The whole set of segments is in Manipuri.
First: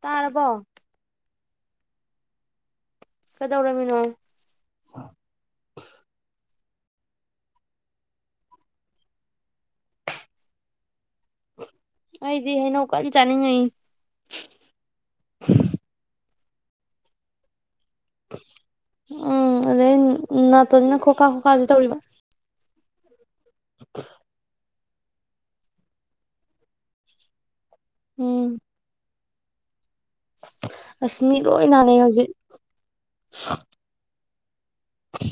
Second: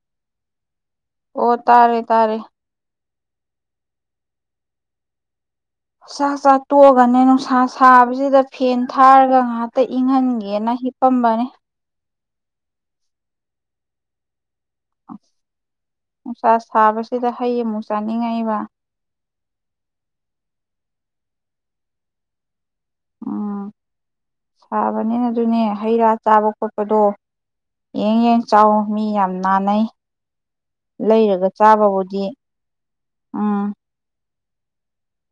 ꯇꯥꯔꯕꯣ ꯑꯣ ꯇꯥꯔꯦ ꯇꯔꯦ ꯀꯗꯧꯔꯃꯤꯅꯣ ꯆꯥꯛ ꯆꯥꯛ ꯇꯣꯛꯑꯒꯅꯦ ꯅꯨꯡꯁꯥ ꯁꯥꯕꯁꯤꯗ ꯐꯦꯟ ꯊꯥꯔꯒ ꯉꯍꯥꯛꯇ ꯏꯪꯍꯟꯒꯦꯅ ꯍꯤꯞꯄꯝꯕꯅꯤ ꯑꯩꯗꯤ ꯍꯩꯅꯧ ꯀ ꯆꯥꯅꯤꯡꯉ [unintelligible] ꯅꯨꯡꯁꯥ ꯁꯥꯕꯁꯤꯗ ꯍꯩ ꯑꯃꯨꯛ ꯆꯥꯅꯤꯡꯉꯛꯏꯕ ꯎꯝ ꯑꯗꯩ ꯅꯥꯠꯇꯣꯁꯤꯅ ꯈꯣꯀꯥ ꯈꯣꯀꯥꯥꯁ ꯇꯧꯔꯤꯕ [unintelligible] ꯐꯥꯕꯅꯤꯅ ꯑꯗꯨꯅꯦ ꯍꯩ ꯔꯥ ꯆꯥꯕ ꯈꯣꯠꯄꯗꯣ ꯌꯦꯡ ꯌꯦꯡ ꯎꯝ ꯆꯥꯎꯥꯛ ꯃꯤ ꯌꯥꯝꯅ ꯅꯦ ꯑꯁ ꯃꯤ ꯂꯩꯔꯒ ꯂꯣꯏ ꯅꯥꯅꯩ ꯆꯥꯕꯕꯨꯗꯤ ꯍꯧꯖꯤꯛ ꯎꯝ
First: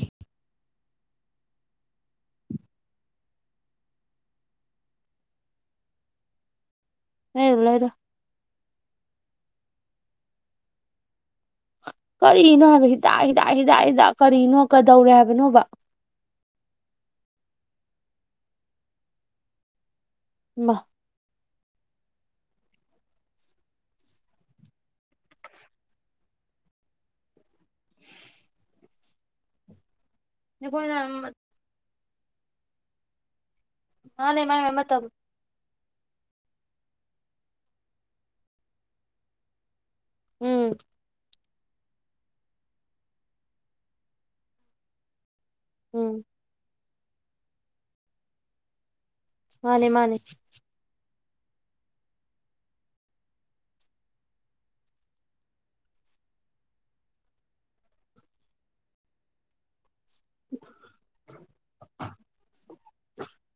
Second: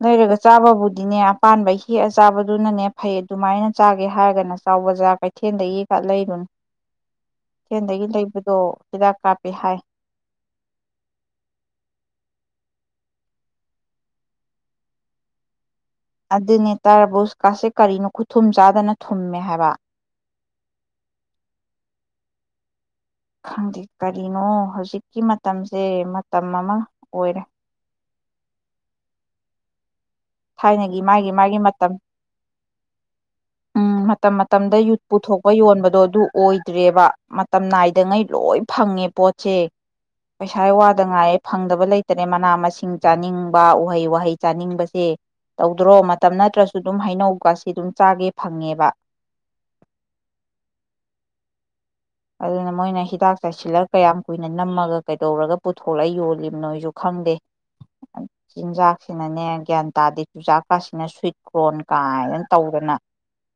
ꯂꯩꯔꯒ ꯆꯥꯕꯕꯨꯗꯤꯅꯦ ꯑꯄꯥ ꯍꯦꯛꯑ ꯆꯥꯕꯗꯨꯅꯅꯦ ꯐꯩ ꯑꯗꯨꯃꯥꯏꯅ ꯆꯥꯒꯦ ꯍꯥꯏꯔꯒꯅ ꯆ ꯕꯖꯥꯔ ꯀꯩꯊꯦꯜꯗꯒꯤ ꯈ ꯂꯩꯔꯨꯅꯦ ꯂꯩꯔꯨ ꯂꯩꯔꯨ ꯀꯗ ꯀ ꯂꯩ ꯑꯣ ꯍꯤꯗꯥꯛ ꯀꯥꯞꯄꯄꯤ ꯍꯥꯏ ꯀꯔꯤꯅꯣ ꯍꯥꯏꯕ ꯍꯤꯗꯥꯛ ꯍꯤꯗꯥꯛ ꯍꯤꯗꯥꯛ ꯍꯤꯗꯥꯛ ꯀꯔꯤꯅꯣ ꯀꯗꯧꯔꯦ ꯍꯥꯏꯕꯅꯣꯕ ꯑꯗꯨꯅꯦ ꯇꯔꯕꯀꯥꯁꯦ ꯀꯔꯤꯅꯣ ꯈꯨꯊꯨꯝ ꯆꯥꯗꯅ ꯊꯨꯝꯃꯦ ꯍꯥꯏꯕ [unintelligible] ꯈꯪꯗꯦ ꯀꯔꯤꯅꯣ ꯍꯧꯖꯤꯛꯀꯤ ꯃꯇꯝꯁꯦ ꯃꯇꯝ ꯑꯃ ꯑꯣꯏꯔꯦ ꯑꯩꯈꯣꯏꯅ ꯊꯥꯏꯅꯒꯤ ꯃꯥꯒꯤ ꯃꯥꯒꯤ ꯃꯇꯝ ꯎꯝ ꯃꯇꯝ ꯃꯥꯅꯦ ꯃꯥꯏ ꯃꯥꯏ ꯃꯇꯝꯗ ꯌꯨꯠ ꯃꯇꯝ ꯄꯨꯊꯣꯛꯄ ꯌꯣꯟꯕꯗ ꯑꯗꯣ ꯑꯗꯨ ꯑꯣꯏꯗ꯭ꯔꯦꯕ ꯃꯇꯝ ꯅꯥꯏꯗꯉꯩ ꯂꯣꯏ ꯐꯪꯉꯦ ꯄꯣꯠꯁꯦ ꯄꯩꯁꯥ ꯎꯝ ꯋꯥꯗ ꯉꯥꯏꯌꯦ ꯐꯪꯗꯕ ꯂꯩꯇꯅꯦ ꯃꯅꯥ ꯃꯁꯤꯡ ꯆꯥꯅꯤꯡꯕ ꯎꯍꯩ ꯋꯥꯍꯩ ꯆꯥꯅꯤꯡꯕꯁꯦ ꯇꯧꯗ꯭ꯔꯣ ꯎꯝ ꯃꯇꯝ ꯅꯠꯇ꯭ꯔꯁꯨ ꯁꯨ ꯑꯗꯨꯝ ꯍꯩꯅꯧꯒꯁꯤ ꯑꯗꯨꯝ ꯆꯥꯒꯦ ꯐꯪꯉꯦꯕ ꯃꯥꯅꯦ ꯃꯥꯅꯦ ꯑꯗꯨꯅ ꯃꯣꯏꯅ ꯍꯤꯗꯥꯛ ꯆꯥꯁꯤꯜꯂꯒ ꯀꯌꯥꯝ ꯀꯨꯏꯅ ꯅꯝꯃꯒ ꯀꯩꯗꯧꯔꯒ ꯄꯨꯊꯣꯛꯂ ꯌꯣꯜꯂꯤꯕꯅꯣꯁꯨ ꯈꯪꯗꯦ ꯆꯤꯟꯖꯥꯛꯁꯤꯅꯅꯦ ꯒ꯭ꯌꯥꯟ ꯇ ꯇꯥꯗꯗꯤ ꯆꯨꯖꯥꯛꯀꯥꯁꯤꯅ ꯁ꯭ꯋꯏꯠ ꯀ꯭ꯔꯣꯟ ꯀꯥꯏꯗꯅ ꯇꯧꯗꯅ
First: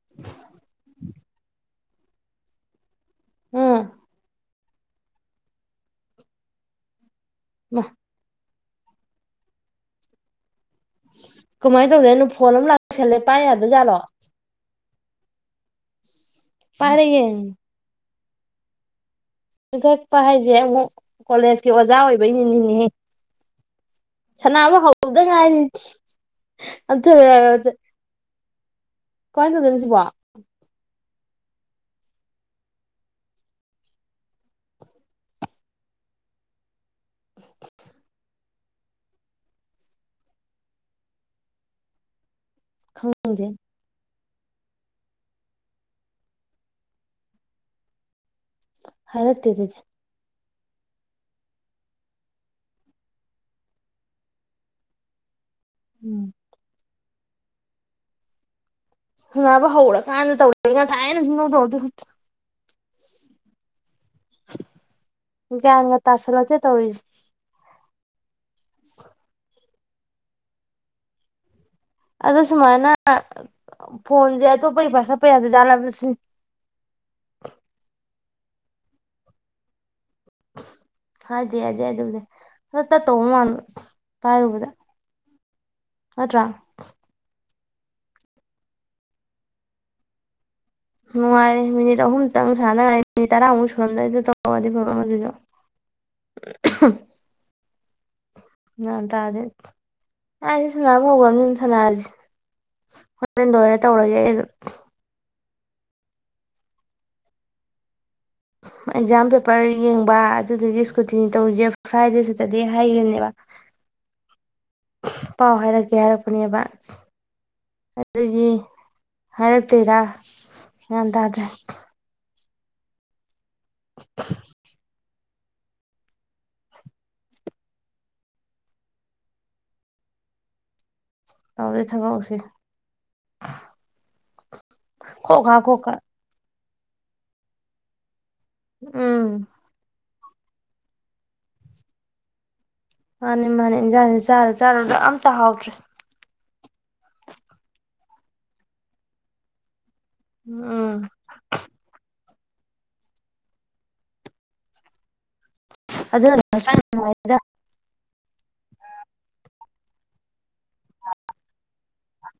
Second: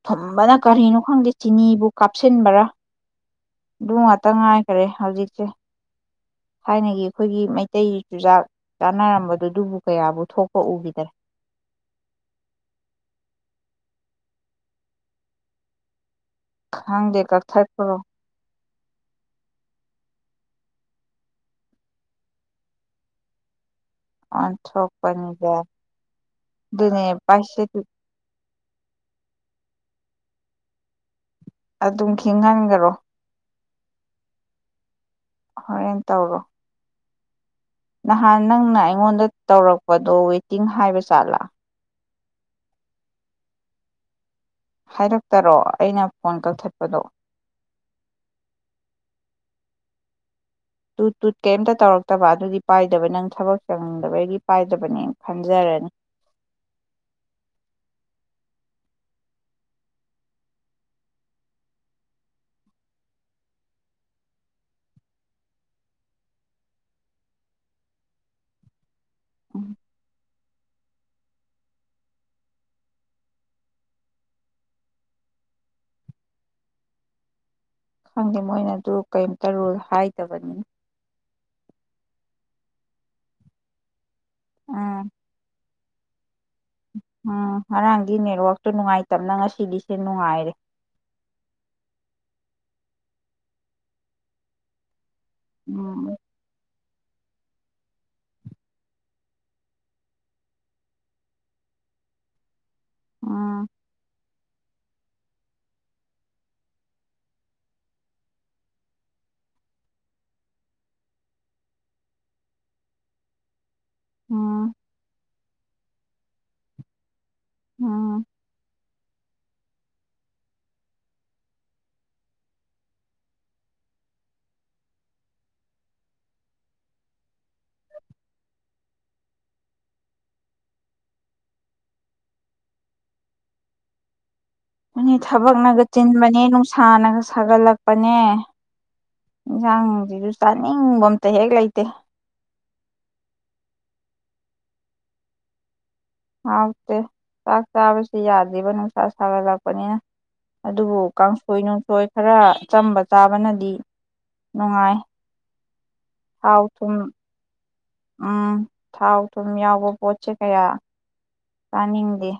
ꯊꯨꯝꯕꯅ ꯀꯔꯤꯅꯣ ꯈꯪꯗꯦ ꯆꯤꯅꯤꯕꯨ ꯀꯥꯞꯁꯤꯟꯕꯔꯥ ꯎꯝ ꯉꯥꯛꯇ ꯉꯥꯏꯈꯔꯦ ꯍꯧꯖꯤꯛꯁꯦ ꯍꯥꯏ ꯅ ꯑꯩꯈꯣꯏꯒꯤ ꯃꯥ ꯃꯩꯇꯩ ꯆꯨꯖꯥꯛ ꯆꯥꯟꯅꯔꯝꯕꯗꯨꯗꯨꯕꯨ ꯀꯌꯥꯕꯨ ꯊꯣꯛ ꯀꯃꯥꯏꯅ ꯇꯧꯗꯣꯏꯅꯣ ꯐꯣꯟ ꯑꯃ ꯂꯥꯛꯁꯜꯂꯦ ꯄꯥꯏ ꯌꯥꯗꯖꯥꯠꯂꯣ ꯄꯥꯏꯔꯦ ꯍꯪ ꯗꯦ ꯀ ꯊꯥꯏ ꯇꯣ ꯄꯤꯊꯛꯄ ꯍꯥꯏꯁꯦ ꯑꯃꯨꯛ ꯀꯣꯂꯦꯖꯀꯤ ꯑꯣꯖꯥ ꯑꯣꯏꯕꯩ ꯅꯤꯅꯦ ꯁꯅꯥꯕꯨ ꯍꯧꯗ ꯑꯣꯟꯊꯣꯛꯄꯅꯤꯗ ꯉꯥꯏꯅꯤ ꯑꯗꯨꯅꯦ ꯑꯊ ꯄꯥꯏꯁꯤꯠ ꯀꯣꯏ ꯇꯣꯗꯅꯤꯁꯤ ꯄꯣ ꯑꯗꯨꯝ ꯈꯤꯍꯟꯈꯔꯣ ꯍꯣꯔꯦꯟꯦꯟ ꯇꯧꯔꯣ ꯅꯍꯥꯟ ꯅꯪꯅ ꯑꯩꯉꯣꯟꯗ ꯇꯧꯔꯛꯄꯗꯣ ꯋꯦꯇꯤꯡ ꯍꯥꯏꯕ ꯆꯥꯠꯂꯥ ꯈꯪꯖꯩ ꯍꯥꯏꯔꯛꯇꯔꯣ ꯑꯩꯅ ꯐꯣꯟ ꯀꯛꯊꯠꯄꯗꯣ ꯍꯥꯏꯔꯛꯇꯦ ꯑꯗꯨꯗꯤ ꯇꯨ ꯇꯨꯠ ꯀꯩꯝꯇ ꯇꯧꯔꯛꯇꯕ ꯑꯗꯨꯗꯤ ꯄꯥꯏꯗꯕ ꯅꯪ ꯊꯕꯛ ꯆꯪꯅꯤꯡꯗꯕꯒꯤ ꯄꯥꯏꯗꯕꯅꯦ ꯈ ꯖꯔꯦꯅꯦ ꯎꯝ ꯅꯕ ꯍꯧꯔꯀꯥꯟꯗ ꯇꯧ ꯉꯁꯥꯏ ꯑꯩꯅ ꯁꯧꯗ ꯒ꯭ꯌꯥꯟꯒ ꯇꯥꯁꯜꯂꯛꯇꯦ ꯇꯧꯔꯤꯁꯦ ꯎꯝ ꯑ ꯁꯨꯃꯥꯏꯅ ꯐꯣꯟꯁꯦ ꯑꯇꯣꯞꯄꯒꯤ ꯄꯥꯏꯈꯠꯄ ꯌꯥꯗꯖꯥꯠꯂꯝꯂꯁꯤꯅꯤ ꯈꯪꯗꯦ ꯃꯣꯏꯅ ꯑꯗꯨ ꯀꯩꯝꯇ ꯔꯨꯜ ꯍꯥꯏ ꯠꯇꯕꯅꯤ ꯍꯥꯏ ꯍꯥꯏ ꯍꯥꯏꯕꯨ ꯍꯠꯇ ꯇꯧ ꯃꯥ ꯄꯥꯔꯨꯕꯗ ꯎꯝ ꯑꯗꯨꯠꯇ꯭ꯔꯥ ꯎꯝ ꯉꯔꯥꯡꯒꯤ ꯅꯦꯠꯋꯥꯛꯁꯨꯣ ꯅꯨꯡꯉꯥꯏꯇꯕꯅ ꯉꯁꯤꯗꯤꯁꯦ ꯅꯨꯡꯉꯥꯏꯔꯦ ꯅꯨꯡꯉꯥꯏꯔꯦ ꯃꯤꯅꯤꯠ ꯑꯍꯨꯝꯇꯪ ꯁꯥꯟꯅꯉꯥꯏ ꯃꯤꯅꯤꯠ ꯇꯔꯥꯃꯨꯛ ꯁꯨꯔꯝꯗꯥꯏꯗ ꯇꯧꯔꯗꯤ ꯐꯕ ꯑꯗꯨꯁꯨ ꯎꯝ ꯉ ꯇꯗ ꯑ ꯁꯅꯥꯕꯕ ꯁꯅ ꯑ ꯍꯦꯟ ꯎꯝ ꯂꯣꯏꯔꯦ ꯇꯧꯔꯒꯦ ꯑꯩ ꯑꯗꯨꯝ [unintelligible] ꯑꯦꯛꯖꯥꯝ ꯄꯦꯄꯔ ꯌꯦꯡꯕ ꯑꯗꯨꯗꯨꯒꯤ ꯏꯁꯀꯨꯇꯤꯅꯤ ꯇꯧꯁꯦ ꯐ꯭ꯔꯥꯏꯗꯦ ꯁꯦꯇꯔꯗꯦ ꯍꯥꯏꯈꯤꯕꯅꯦꯕ ꯎꯝ ꯄꯥꯎ ꯍꯥꯏꯔꯛꯀꯦ ꯍꯥꯏꯔꯛꯄꯅꯦꯕꯁ ꯎꯝ ꯑꯗꯨꯒꯤ ꯍꯔꯛꯇꯔꯥ ꯌꯦꯟꯗꯗ꯭ꯔꯦ [unintelligible] ꯇꯧꯔꯤ ꯊ ꯀꯧꯁꯤ ꯃꯅꯤ ꯊꯕ ꯅꯒ ꯆꯤꯟ ꯃꯅꯤꯦ ꯁꯥꯥꯟꯅꯒ ꯁꯥꯒꯠꯂꯛꯄꯅꯦ ꯎꯝ ꯌꯥꯥꯡ ꯆꯥꯅꯤꯡꯕ ꯑꯝꯇ ꯍꯦꯛ ꯂꯩꯇꯦ ꯃꯥꯅꯤ ꯃꯥꯅꯤ ꯏꯟꯖꯥꯅꯤ ꯆꯥꯔꯣ ꯆꯥꯔ ꯌꯥꯝ ꯑꯇ ꯍꯥꯎꯗ꯭ꯔꯦ ꯍꯥꯎꯇꯦ ꯆꯥꯛ ꯆꯥꯁꯨ ꯌꯥꯗ꯭ꯕ ꯅꯨꯡꯁꯥ ꯁꯥꯒꯠꯂꯛꯄꯅꯤꯅ ꯎꯝ ꯑꯗꯨꯕꯨ ꯀꯥꯡꯁꯣꯏ ꯅꯨꯡꯁꯣꯏ ꯈꯔ ꯑꯆꯝꯕ ꯆꯥꯕꯅꯗꯤ ꯅꯨꯡꯉꯥꯏ ꯑꯗꯨꯅ ꯊꯥꯎ ꯍꯛꯆꯥꯡ ꯊꯨꯝ ꯅꯨꯡꯉꯥꯏꯗ ꯎꯝ ꯊꯥꯎ ꯊꯨꯝ ꯌꯥꯎꯕ ꯄꯠ ꯆꯩ ꯀꯌꯥ ꯇꯥꯅꯤꯗꯤꯦ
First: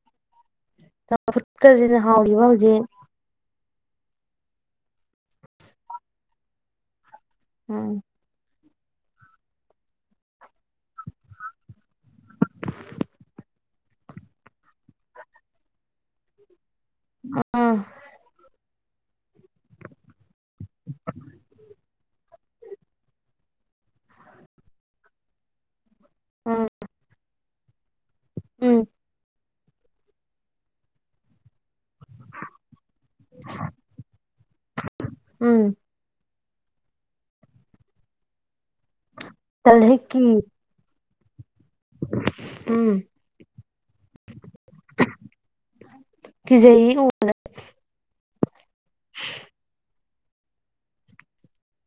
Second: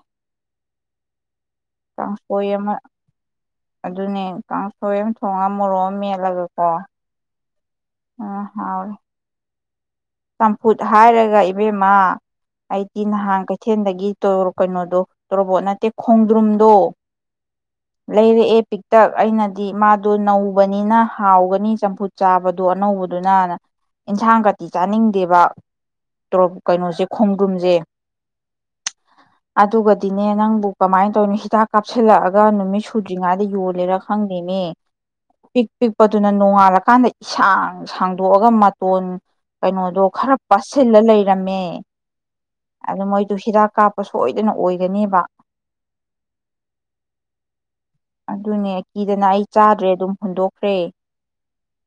ꯑꯐꯨꯠꯀꯁꯤꯅ ꯍꯥꯎꯁꯤ ꯍꯥꯎꯁꯦ ꯑꯃ ꯑꯗꯨꯅꯦ ꯀꯥꯡꯁꯣꯏ ꯑꯃ ꯊꯣꯡꯉꯒ ꯃꯣꯔꯣꯛ ꯑꯃ ꯃꯦꯜꯂꯒꯀꯣ ꯎꯝ ꯍꯥꯎ ꯆꯝꯐꯨꯠ ꯍꯥꯏꯔꯒ ꯏꯕꯦꯝꯃ ꯑꯩꯗꯤ ꯅꯍꯥꯟ ꯀꯩꯊꯦꯜꯗꯒꯤ ꯀꯩꯅꯣꯗꯣ ꯇꯣꯔꯣꯕꯣꯠ ꯅꯠꯇꯦ ꯈꯣꯡꯗ꯭ꯔꯨꯝꯗꯣ ꯎꯝ ꯂꯩ ꯂꯩ ꯄꯤꯛꯇꯛ ꯑꯩꯅꯗꯤ ꯃꯥꯗꯣ ꯅꯧ ꯅ ꯍꯒꯅꯤ ꯆꯝꯐꯨꯠ ꯆꯥꯕ ꯑꯗꯨꯣ ꯑꯅꯧꯕꯗꯨꯅ ꯌꯦꯟꯁꯥꯡ ꯀꯇꯤ ꯆꯥꯅꯤꯡ ꯗꯦꯕ ꯣ ꯎꯝ ꯀꯩꯅꯣꯁꯦ ꯈꯣꯡ ꯨꯝꯖꯦ ꯎꯝ ꯑꯗꯨꯒꯗꯤꯅꯦ ꯅꯪꯕꯨ ꯀꯃꯥꯏꯅ ꯇꯧꯅꯤꯣ ꯍꯤꯗꯥꯛ ꯀꯥꯞꯁꯤꯜꯂꯛꯑꯒ ꯅꯨꯃꯤꯠ ꯁꯨꯗ꯭ꯔꯤꯉꯩꯗ ꯌꯣꯜꯂꯦꯔ ꯈꯪꯗꯦꯅꯦ ꯎꯝ ꯄꯤꯛ ꯄꯤꯛꯄꯗꯨꯅ ꯅꯣꯡꯉꯥꯜꯂꯀꯥꯟꯗ ꯏꯁꯥꯡ ꯁꯥꯡꯗꯣꯛꯑꯒ ꯐꯣꯟ ꯇꯜꯂꯦꯍꯦ ꯀꯩꯅꯣꯗꯣ ꯀꯤ ꯈꯔ ꯄꯁꯤ ꯂ ꯂꯩꯔꯝꯃꯦ ꯎꯝ ꯑꯗꯨ ꯃꯣꯏꯗꯨ ꯍꯤꯗꯥꯛ ꯀꯥꯞꯄ ꯁꯣꯏꯗꯅ ꯑꯣꯏꯒꯅꯦꯕ ꯀꯤꯖꯩꯌꯦ ꯎ ꯑꯗꯨ ꯑꯗꯨꯅ ꯀꯗꯅ ꯑꯩ ꯆꯥꯗ꯭ꯔꯦ ꯑꯗꯨꯝ ꯍꯨꯟꯗꯣꯛꯈ꯭ꯔꯦ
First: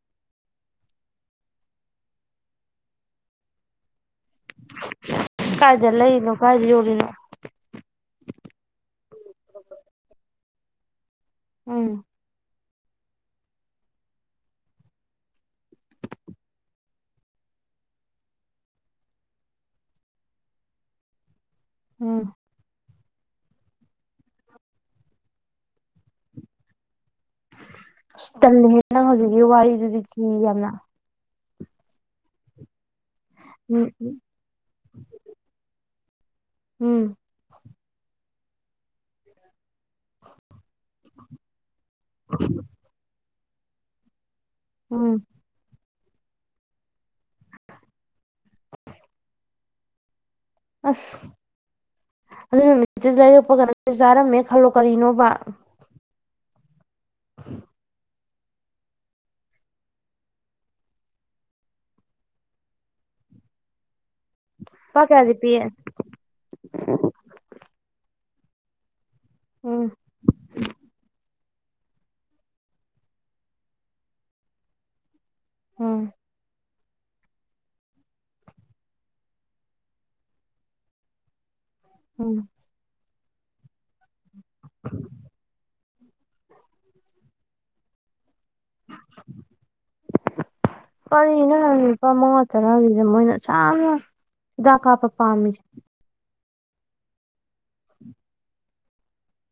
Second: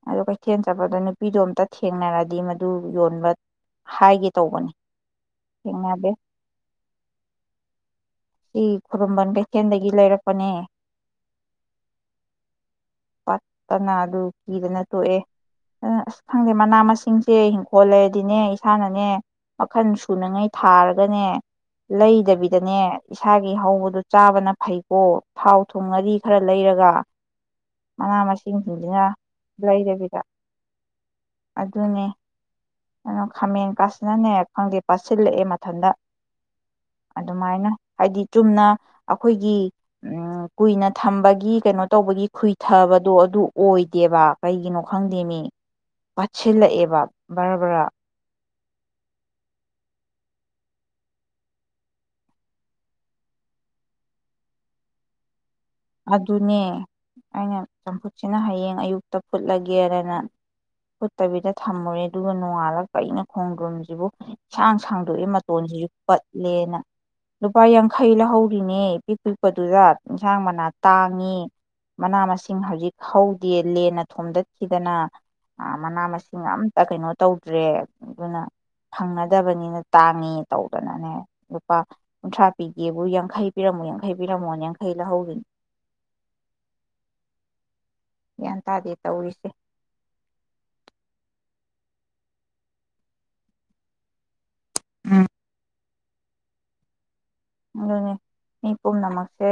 ꯑꯗ ꯀꯩꯊꯦꯜ ꯆꯠꯄꯗ ꯅꯨꯄꯤꯗꯣ ꯑꯝꯇ ꯊꯦꯡꯅꯔꯗꯤ ꯃꯗꯨ ꯌꯣꯟꯕ ꯍꯥꯏꯒꯦ ꯇꯧꯕꯅꯤ ꯀꯥꯏꯗ ꯊꯦꯡꯅꯗꯦ ꯂꯩꯔꯤꯅꯣ ꯀꯥꯏꯗ ꯌꯣꯜꯂꯤꯅꯣ ꯁꯤ ꯈꯨꯔꯝꯕꯟ ꯕꯩꯊꯦꯟꯗꯒꯤ ꯂꯩꯔꯛꯄ ꯑꯅꯦ ꯎꯝ ꯄꯠꯇꯅ ꯑꯗꯨ ꯀꯤꯗꯅ ꯇꯣꯛꯑꯦ ꯑꯗꯨ ꯑꯁ ꯈꯪꯗꯦ ꯃꯅꯥ ꯃꯁꯤꯡꯁꯦ ꯏꯪꯈꯣꯜ ꯂꯩꯔꯗꯤꯅꯦ ꯏꯁꯥꯅꯅꯦ ꯃꯈꯜ ꯁꯨꯅꯉꯩ ꯊꯥꯔꯒꯅꯦ ꯎꯝ ꯂꯩꯗꯕꯤꯗꯅꯦ ꯏꯁꯥꯒꯤ ꯍꯧꯕꯗꯨ ꯆꯥꯕꯅ ꯐꯩꯀꯣ ꯊꯥꯎ ꯊꯨꯝ ꯑꯗꯤ ꯈꯔ ꯂꯩꯔꯒ ꯃꯅꯥ ꯑꯁ ꯇꯜꯂꯍꯦ ꯃꯁꯤꯡꯁꯤꯡꯁꯤꯅ ꯅꯪ ꯍꯧꯖꯤꯛꯀꯤ ꯋꯥꯔꯤꯗꯨꯗꯤ ꯀꯤ ꯂꯩꯗꯕꯤꯗ ꯌꯥꯝꯅ ꯑꯗꯨꯅꯦ ꯑꯣ ꯈꯥꯃꯦꯟ ꯎꯝ ꯎꯝ ꯀꯥꯁꯤꯟꯅꯅꯦꯔ ꯈꯪꯗꯦ ꯄꯥꯁꯤꯜꯂꯛꯑꯦ ꯃꯊꯟꯇ ꯎꯝ ꯑꯗꯨꯃꯥꯏꯅ ꯍꯥꯏꯗꯤ ꯆꯨꯝꯅ ꯑꯩꯈꯣꯏꯒꯤ ꯀꯨꯏꯅ ꯊꯝꯕꯒꯤ ꯀꯩꯅꯣ ꯇꯧꯕꯒꯤ ꯈꯨꯨꯏꯊꯕꯗꯣ ꯑꯗꯨ ꯑꯣꯏꯗꯦꯕ ꯀꯩꯒꯤꯅꯣ ꯎꯝ ꯈꯪꯗꯦꯃꯤ ꯄꯥꯠꯁꯤꯜꯂꯛꯑꯦꯕ ꯕꯔꯥ ꯕꯔꯥ ꯑꯁ ꯑꯗꯨ ꯅꯨꯃꯤꯠꯇꯨ ꯂꯩꯔꯛꯄ ꯀ ꯆꯥꯔꯝꯃꯦ ꯈꯜꯂꯣ ꯀꯔꯤꯅꯣꯕ ꯑꯗꯨꯅꯦ ꯑ ꯆ ꯁꯤꯅ ꯍꯌꯦꯡ ꯑꯌꯨꯛꯇ ꯐꯨꯠꯂꯒꯦꯗꯅ ꯐꯨꯠꯇꯕꯤꯗ ꯊꯝꯃꯨꯔꯦ ꯑꯗꯨꯒ ꯅꯣꯡꯉꯥꯜꯂꯛꯄ ꯑꯩꯅ ꯈꯣꯡꯗ꯭ꯔꯣꯨꯝꯁꯤꯕꯨ ꯏꯁꯥꯡ ꯂꯨꯄꯥ ꯀꯌꯥꯗꯤ ꯁꯥꯡꯗꯣꯛꯏꯦ ꯄꯤ ꯃꯇꯣꯟꯁꯤꯁꯨ ꯀꯠꯂꯦꯅ ꯂꯨꯄꯥ ꯌꯥꯡꯈꯩ ꯂꯧꯍꯧ ꯕꯤꯅꯤꯠ ꯄꯤꯛ ꯄꯤꯛꯄꯗꯨꯗ ꯎꯝ ꯏꯟꯁꯥꯡ ꯃꯅꯥ ꯪꯉ ꯃꯅꯥ ꯃꯁꯤꯡ ꯍꯧꯖꯤꯛ ꯍꯧꯗꯦ ꯂꯦꯟꯅ ꯊꯣꯝꯗꯠꯈꯤꯗꯅ ꯑ ꯃꯅꯥ ꯎꯝ ꯃꯁꯤꯡ ꯑ ꯇ ꯀꯩꯅꯣ ꯇꯧꯗ꯭ꯔꯦ ꯑꯗꯨꯅ ꯐꯪꯅꯗꯕꯅꯤꯅ ꯇꯥꯡꯉꯤ ꯇꯧꯗꯅꯅꯦ ꯄꯥ ꯎꯝ ꯀꯨꯟꯊ꯭ꯔꯥ ꯄꯤꯒꯦꯕꯨ ꯌꯥ ꯈꯩ ꯄꯔꯝꯃꯨ ꯌꯥꯡꯈꯩ ꯄꯕꯤꯔꯝꯃꯣ ꯌꯥꯡꯈꯩ ꯂꯧꯍꯧꯒꯅꯤ ꯒ꯭ꯌꯥꯟ ꯇꯥꯗꯦ ꯇꯧꯔꯤꯁꯦ ꯀꯔꯤꯅꯣ ꯂꯨꯄꯥ ꯃꯉꯥ ꯇꯔꯥꯔꯤꯗꯦ ꯃꯣꯏꯅ ꯆꯥꯅ ꯑꯗꯨ ꯀꯥ ꯄ ꯎꯝ ꯄꯝꯃꯤ ꯑꯗꯨꯅꯦ ꯃꯤ ꯄꯨꯝꯅꯃꯛꯁꯦ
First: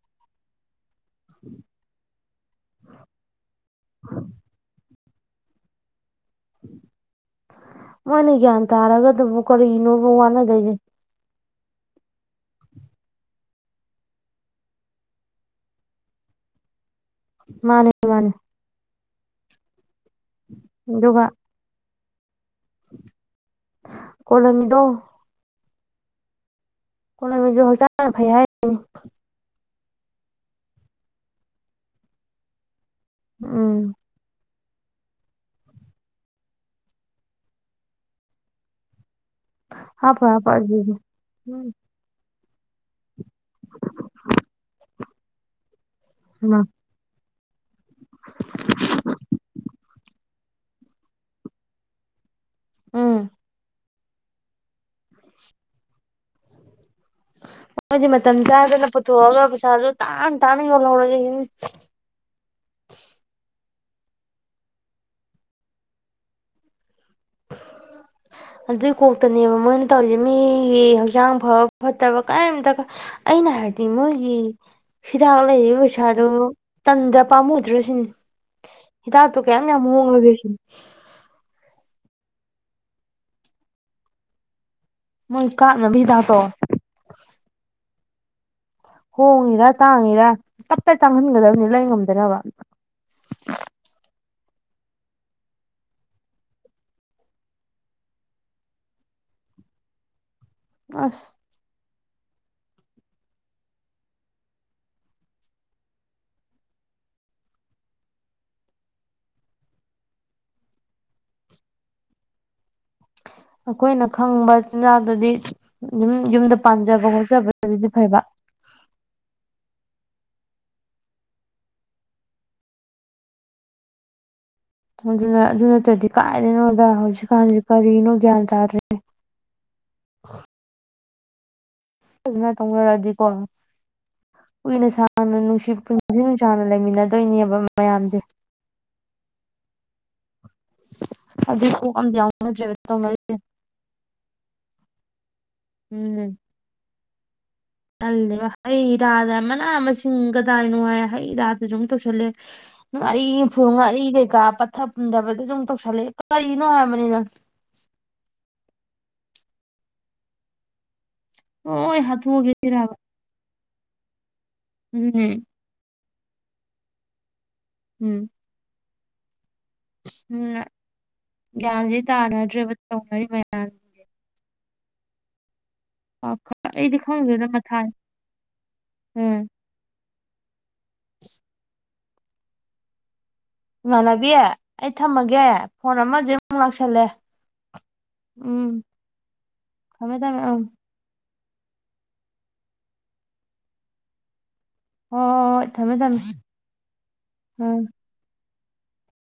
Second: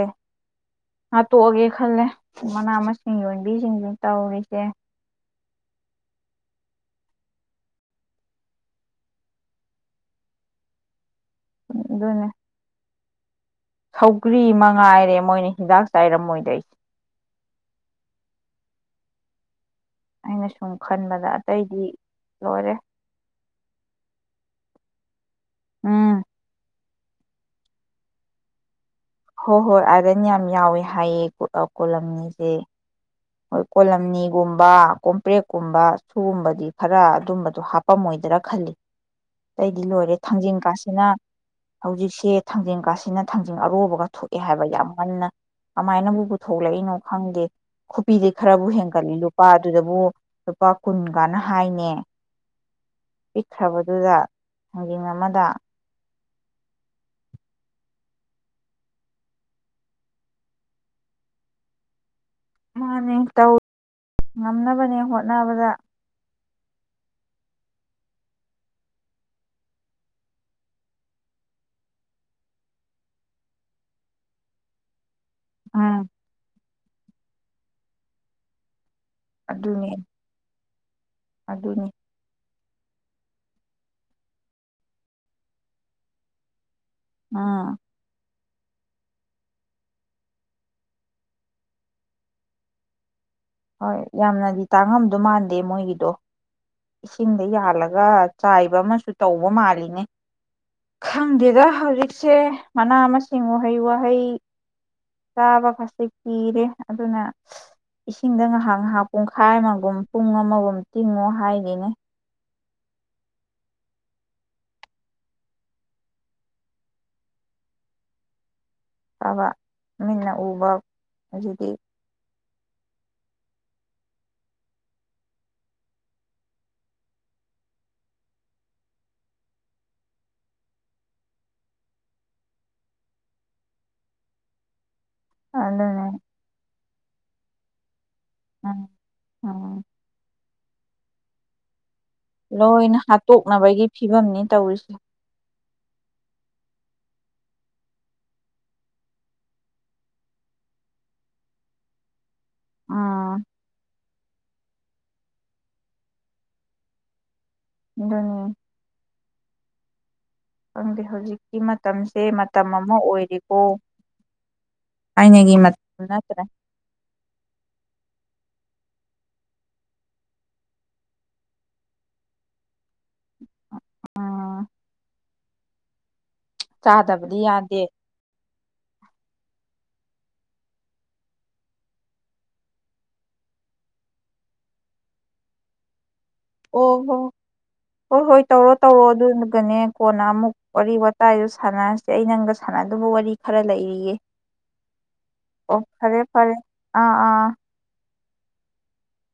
ꯍꯥꯠꯇꯣꯛꯑꯒꯦ ꯈꯜꯂꯦ ꯃꯅꯥ ꯃꯁꯤꯡ ꯌꯣꯟꯕꯤꯁꯤꯡꯁꯤ ꯇꯧꯔꯤꯁꯦ ꯃꯥꯅꯤ ꯒ꯭ꯌꯥꯟ ꯇꯥꯔꯒ ꯑꯗꯨꯛ ꯀꯔꯤꯅꯣꯕꯨ ꯋꯥꯅꯗꯣꯏꯁꯦ ꯑꯗꯨꯅꯦ ꯁꯧꯒ꯭ꯔꯤ ꯃꯉꯥꯏꯔꯦ ꯃꯣꯏꯅ ꯍꯤꯟꯗꯥꯛ ꯆꯥꯏꯔꯝꯃꯣꯏꯗ ꯑꯩꯁꯦ ꯃꯥꯅꯦ ꯃꯥꯅꯦ ꯑꯩꯅ ꯁꯨꯝ ꯈꯟꯕꯗ ꯑꯇꯩꯗꯤ ꯂꯣꯏꯔꯦ [inaudible] ꯀꯂꯃꯤꯗꯣ ꯎꯝ ꯀꯅꯥ ꯃꯤꯁꯨ ꯍꯜꯇ ꯐꯩ ꯍꯥꯏ ꯍꯣꯏ ꯍꯣꯏ ꯑꯥꯗꯅꯤ ꯌꯥꯝ ꯌꯥꯎꯋꯦ ꯍꯥꯏꯌꯦ ꯀꯣꯂꯝꯅꯤꯁꯦ ꯍꯣꯏ ꯎꯝ ꯀꯣꯂꯂꯝꯅꯤꯒꯨꯝꯕ ꯀꯣꯝꯄ꯭ꯔꯦꯛꯀꯨꯝꯕ ꯁꯨꯒꯨꯝꯕꯗꯤ ꯈꯔ ꯑꯗꯨꯝꯕꯗꯣ ꯍꯥꯄꯝꯃꯣꯏꯗꯔꯥ ꯈꯜꯂꯤ ꯑꯇꯩꯗꯤ ꯂꯣꯏꯔꯦ ꯍꯥꯞꯄꯨ ꯍꯥꯞꯄꯨ ꯊꯥꯡꯖꯤꯡ ꯑꯗꯨꯗꯤ ꯀꯥꯁꯤꯅ ꯎꯝ ꯍꯧꯖꯤꯛꯁꯦ ꯊꯥꯡꯖꯦꯡ ꯀꯥꯁꯤꯅ ꯊꯥꯡꯖꯤꯡ ꯑꯔꯨꯕꯒ ꯊꯣꯛꯑꯦ ꯍꯥꯏꯕ ꯌꯥꯝ ꯉꯟꯅ ꯀꯃꯥꯏꯅꯕꯨ ꯎꯝ ꯄꯨꯊꯣꯂꯛꯏꯅꯣ ꯈꯪꯗꯦ ꯈꯨꯄꯤꯗꯤꯩ ꯈꯔꯕꯨ ꯍꯦꯟꯒꯠꯂꯤ ꯂꯨꯄꯥ ꯑꯗꯨꯗꯕꯨ ꯂꯨꯄꯥ ꯀꯨꯟꯒꯅ ꯍꯥꯏꯅꯦ ꯎꯝ ꯄꯤꯛꯈ꯭ꯔꯕꯗꯨꯗ ꯍꯥꯡꯖꯤꯡ ꯑꯃꯗ ꯍꯥꯏꯣꯏꯗꯤ ꯃꯇꯝ ꯆꯥꯗꯅ ꯄꯨꯊꯣꯛꯑꯒ ꯄꯩꯁꯥꯁꯨ ꯇꯥꯅ ꯇꯥꯅ ꯌꯧꯍꯧꯔꯒ ꯏꯅꯤ ꯃꯥꯅꯦ ꯇꯧ ꯉꯝꯅꯕꯅꯦ ꯍꯣꯠꯅꯕꯗ ꯑꯗꯨꯏ ꯀꯣꯛꯇꯅꯦꯕ ꯃꯣꯏꯅ ꯇꯧꯔꯤꯁꯦ ꯃꯤꯒꯤ ꯍꯛꯆꯥꯡ ꯐꯕ ꯐꯠꯇꯕ ꯀꯔꯤꯝꯇ ꯑꯩꯅ ꯍꯥꯏꯕꯗꯤ ꯃꯣꯏꯒꯤ ꯁꯤꯤꯗ ꯂꯩ ꯍꯩꯁꯥ ꯎꯝ ꯑꯗꯨꯣ ꯇꯟꯗ ꯄꯥꯝꯃꯨꯗ꯭ꯔꯁꯤꯅꯤ ꯍꯤꯗꯥꯛꯇꯨ ꯀꯌꯥꯝ ꯌꯥꯝ ꯑꯗꯨꯅꯦ ꯃꯨꯣꯡꯡꯂꯒꯣꯏꯁꯤꯅ ꯑꯗꯨꯅꯤ ꯃꯣꯏ ꯀꯥꯞꯅꯕꯤꯤꯗꯇꯣ ꯑꯥ ꯍꯣꯡꯉꯤꯔꯥ ꯇꯥꯡꯉꯤꯔꯥ ꯇꯞ ꯇ ꯇꯥꯡꯍꯟꯒꯗꯕꯅꯤ ꯂꯩ ꯉꯝꯗꯅꯕ ꯍꯣꯏ ꯌꯥꯝꯅꯗꯤ ꯇꯥꯡꯉꯝꯗꯧ ꯃꯥꯟꯗꯦ ꯃꯣꯏꯒꯤꯗꯣ ꯏꯁꯤꯡꯗ ꯌꯥꯜꯂꯒ ꯆꯥꯏꯕ ꯑꯃꯁꯨ ꯇꯧꯕ ꯃꯥꯜꯂꯤꯅꯦ ꯑꯁ ꯈꯪꯗꯦꯗ ꯍꯔ ꯏꯁꯦ ꯃꯅꯥ ꯃꯁꯤꯡ ꯎꯍꯩ ꯋꯥꯍꯩ ꯆꯥꯕ ꯈꯖꯤꯛ ꯄꯤꯔꯦ ꯑꯗꯨꯅ ꯏꯁꯤꯡꯗ ꯉꯥꯏꯍꯥꯛ ꯉꯥꯏꯍꯥꯛ ꯄꯨꯡꯈꯥꯏ ꯑꯃꯒꯨꯝ ꯄꯨꯡ ꯑꯃꯒꯨꯝ ꯇꯤꯡꯉꯣ ꯍꯥꯏ ꯑꯅꯦ ꯑꯩꯈꯣꯏꯅ ꯈꯪꯕ ꯆꯤꯟꯖꯥꯛꯗꯨꯗꯤ ꯑꯗꯨꯝ ꯌꯨꯝꯗ ꯄꯥꯟꯖꯕ ꯈꯣꯠꯆꯕꯗꯨꯗꯤ ꯐꯩꯕ ꯐꯕ ꯃꯤꯟꯅ ꯎꯕ ꯑꯗꯨꯗꯤ ꯑꯗꯨꯅ ꯑꯗꯨ ꯅꯠꯇꯗꯤ ꯀꯥꯏꯗꯅꯣꯗ ꯍꯧꯖꯤꯛꯀꯥꯟꯁꯤ ꯀꯔꯤꯅꯣ ꯒ꯭ꯌꯥꯟ ꯇꯥꯗ꯭ꯔꯦ ꯐꯖꯅ ꯇꯧꯅꯔꯛꯑꯗꯤꯀꯣ ꯀꯨꯏꯅ ꯁ ꯍꯥꯟꯅ ꯅꯨꯡꯁꯤ ꯑꯗꯨꯅꯦ ꯄꯨꯟꯁꯤ ꯅꯨꯡꯁꯥꯅ ꯂꯩꯃꯤꯟꯅꯗꯣꯏꯅꯦꯕ ꯃꯌꯥꯝꯁꯦ ꯎꯝ ꯎꯝ ꯑꯗꯨꯗꯣ ꯂꯣꯏꯅ ꯍꯥꯠꯇꯣꯛꯅꯕꯒꯤ ꯐꯤꯕꯝꯅꯤ ꯇꯧꯔꯤꯁꯦ ꯆꯜꯂꯦꯕ ꯍꯩ ꯔꯥꯗ ꯃꯅꯥ ꯃꯁꯤꯡ ꯀꯗꯥꯏꯅꯣꯉꯥꯏ ꯍꯩ ꯔꯥꯗꯁꯨ ꯑꯨꯝ ꯇꯧꯁꯜꯂꯦ ꯉꯔꯤ ꯎꯝ ꯐꯨ ꯉꯔꯤ ꯀ ꯀ ꯄꯊ ꯍꯟꯗꯕꯗꯣ ꯑꯗꯨꯝ ꯇꯧꯁꯜꯂꯑꯦ ꯀꯔꯤꯅꯣ ꯍꯥꯏꯕꯅꯤ ꯅꯪ ꯎꯝ ꯍꯪꯦ ꯍꯧꯖꯤꯛꯀꯤ ꯂꯣꯏ ꯃꯇꯝꯁꯦ ꯃꯇꯝ ꯑꯃ ꯍꯥꯠꯇꯣꯛꯑꯒꯦꯔꯥꯕ ꯑꯣꯏꯔꯤꯕ ꯑꯣ ꯑꯗꯨꯅꯦ ꯍꯥꯏꯅꯦ ꯀꯤꯃ ꯎ ꯅꯠꯇ꯭ꯔꯦ ꯎꯝ ꯎꯝ ꯒ꯭ꯌꯥꯟꯁꯦ ꯇꯥꯅꯗ꯭ꯔꯕ ꯇꯧꯅꯔꯤ ꯃꯌꯥꯝ ꯎꯝ ꯑ ꯑꯩꯗꯤ ꯆꯥꯗꯕꯗꯤ ꯈꯪꯉꯗꯦꯅ ꯌꯥꯗꯦ ꯃꯊꯥꯏ ꯎꯝ [unintelligible] ꯏꯃꯥꯟꯅꯕꯤ ꯑꯩ ꯊꯝꯃꯒꯦ ꯐꯣꯟ ꯑꯃꯁꯦ ꯑꯃꯨꯛ ꯑꯣ ꯂꯥꯛꯁꯜꯂꯦ ꯍꯣ ꯍꯣꯏ ꯍꯣꯏ ꯇꯧꯔꯣ ꯎꯝ ꯇꯧꯔꯣ ꯑꯗꯨꯒꯅꯦ ꯊꯝꯃꯦ ꯀꯣꯟꯅ ꯊꯝꯃꯦ ꯑꯃꯨꯛ ꯎꯝ ꯋꯥꯔꯤ ꯋꯥꯇ ꯗ ꯁꯥꯟꯅꯔꯁꯦ ꯑꯩ ꯅꯪꯒ ꯁꯥꯟꯅꯗꯨꯕ ꯋꯥꯔꯤ ꯈꯔ ꯂꯩꯔꯤꯌꯦ ꯍꯣꯏ ꯍꯣꯏ ꯍꯣꯏ ꯑꯣ ꯊꯝꯃꯦ ꯐꯔꯦ ꯊꯝꯃꯦ ꯐꯔꯦ ꯑꯥ ꯑꯥ ꯎꯝ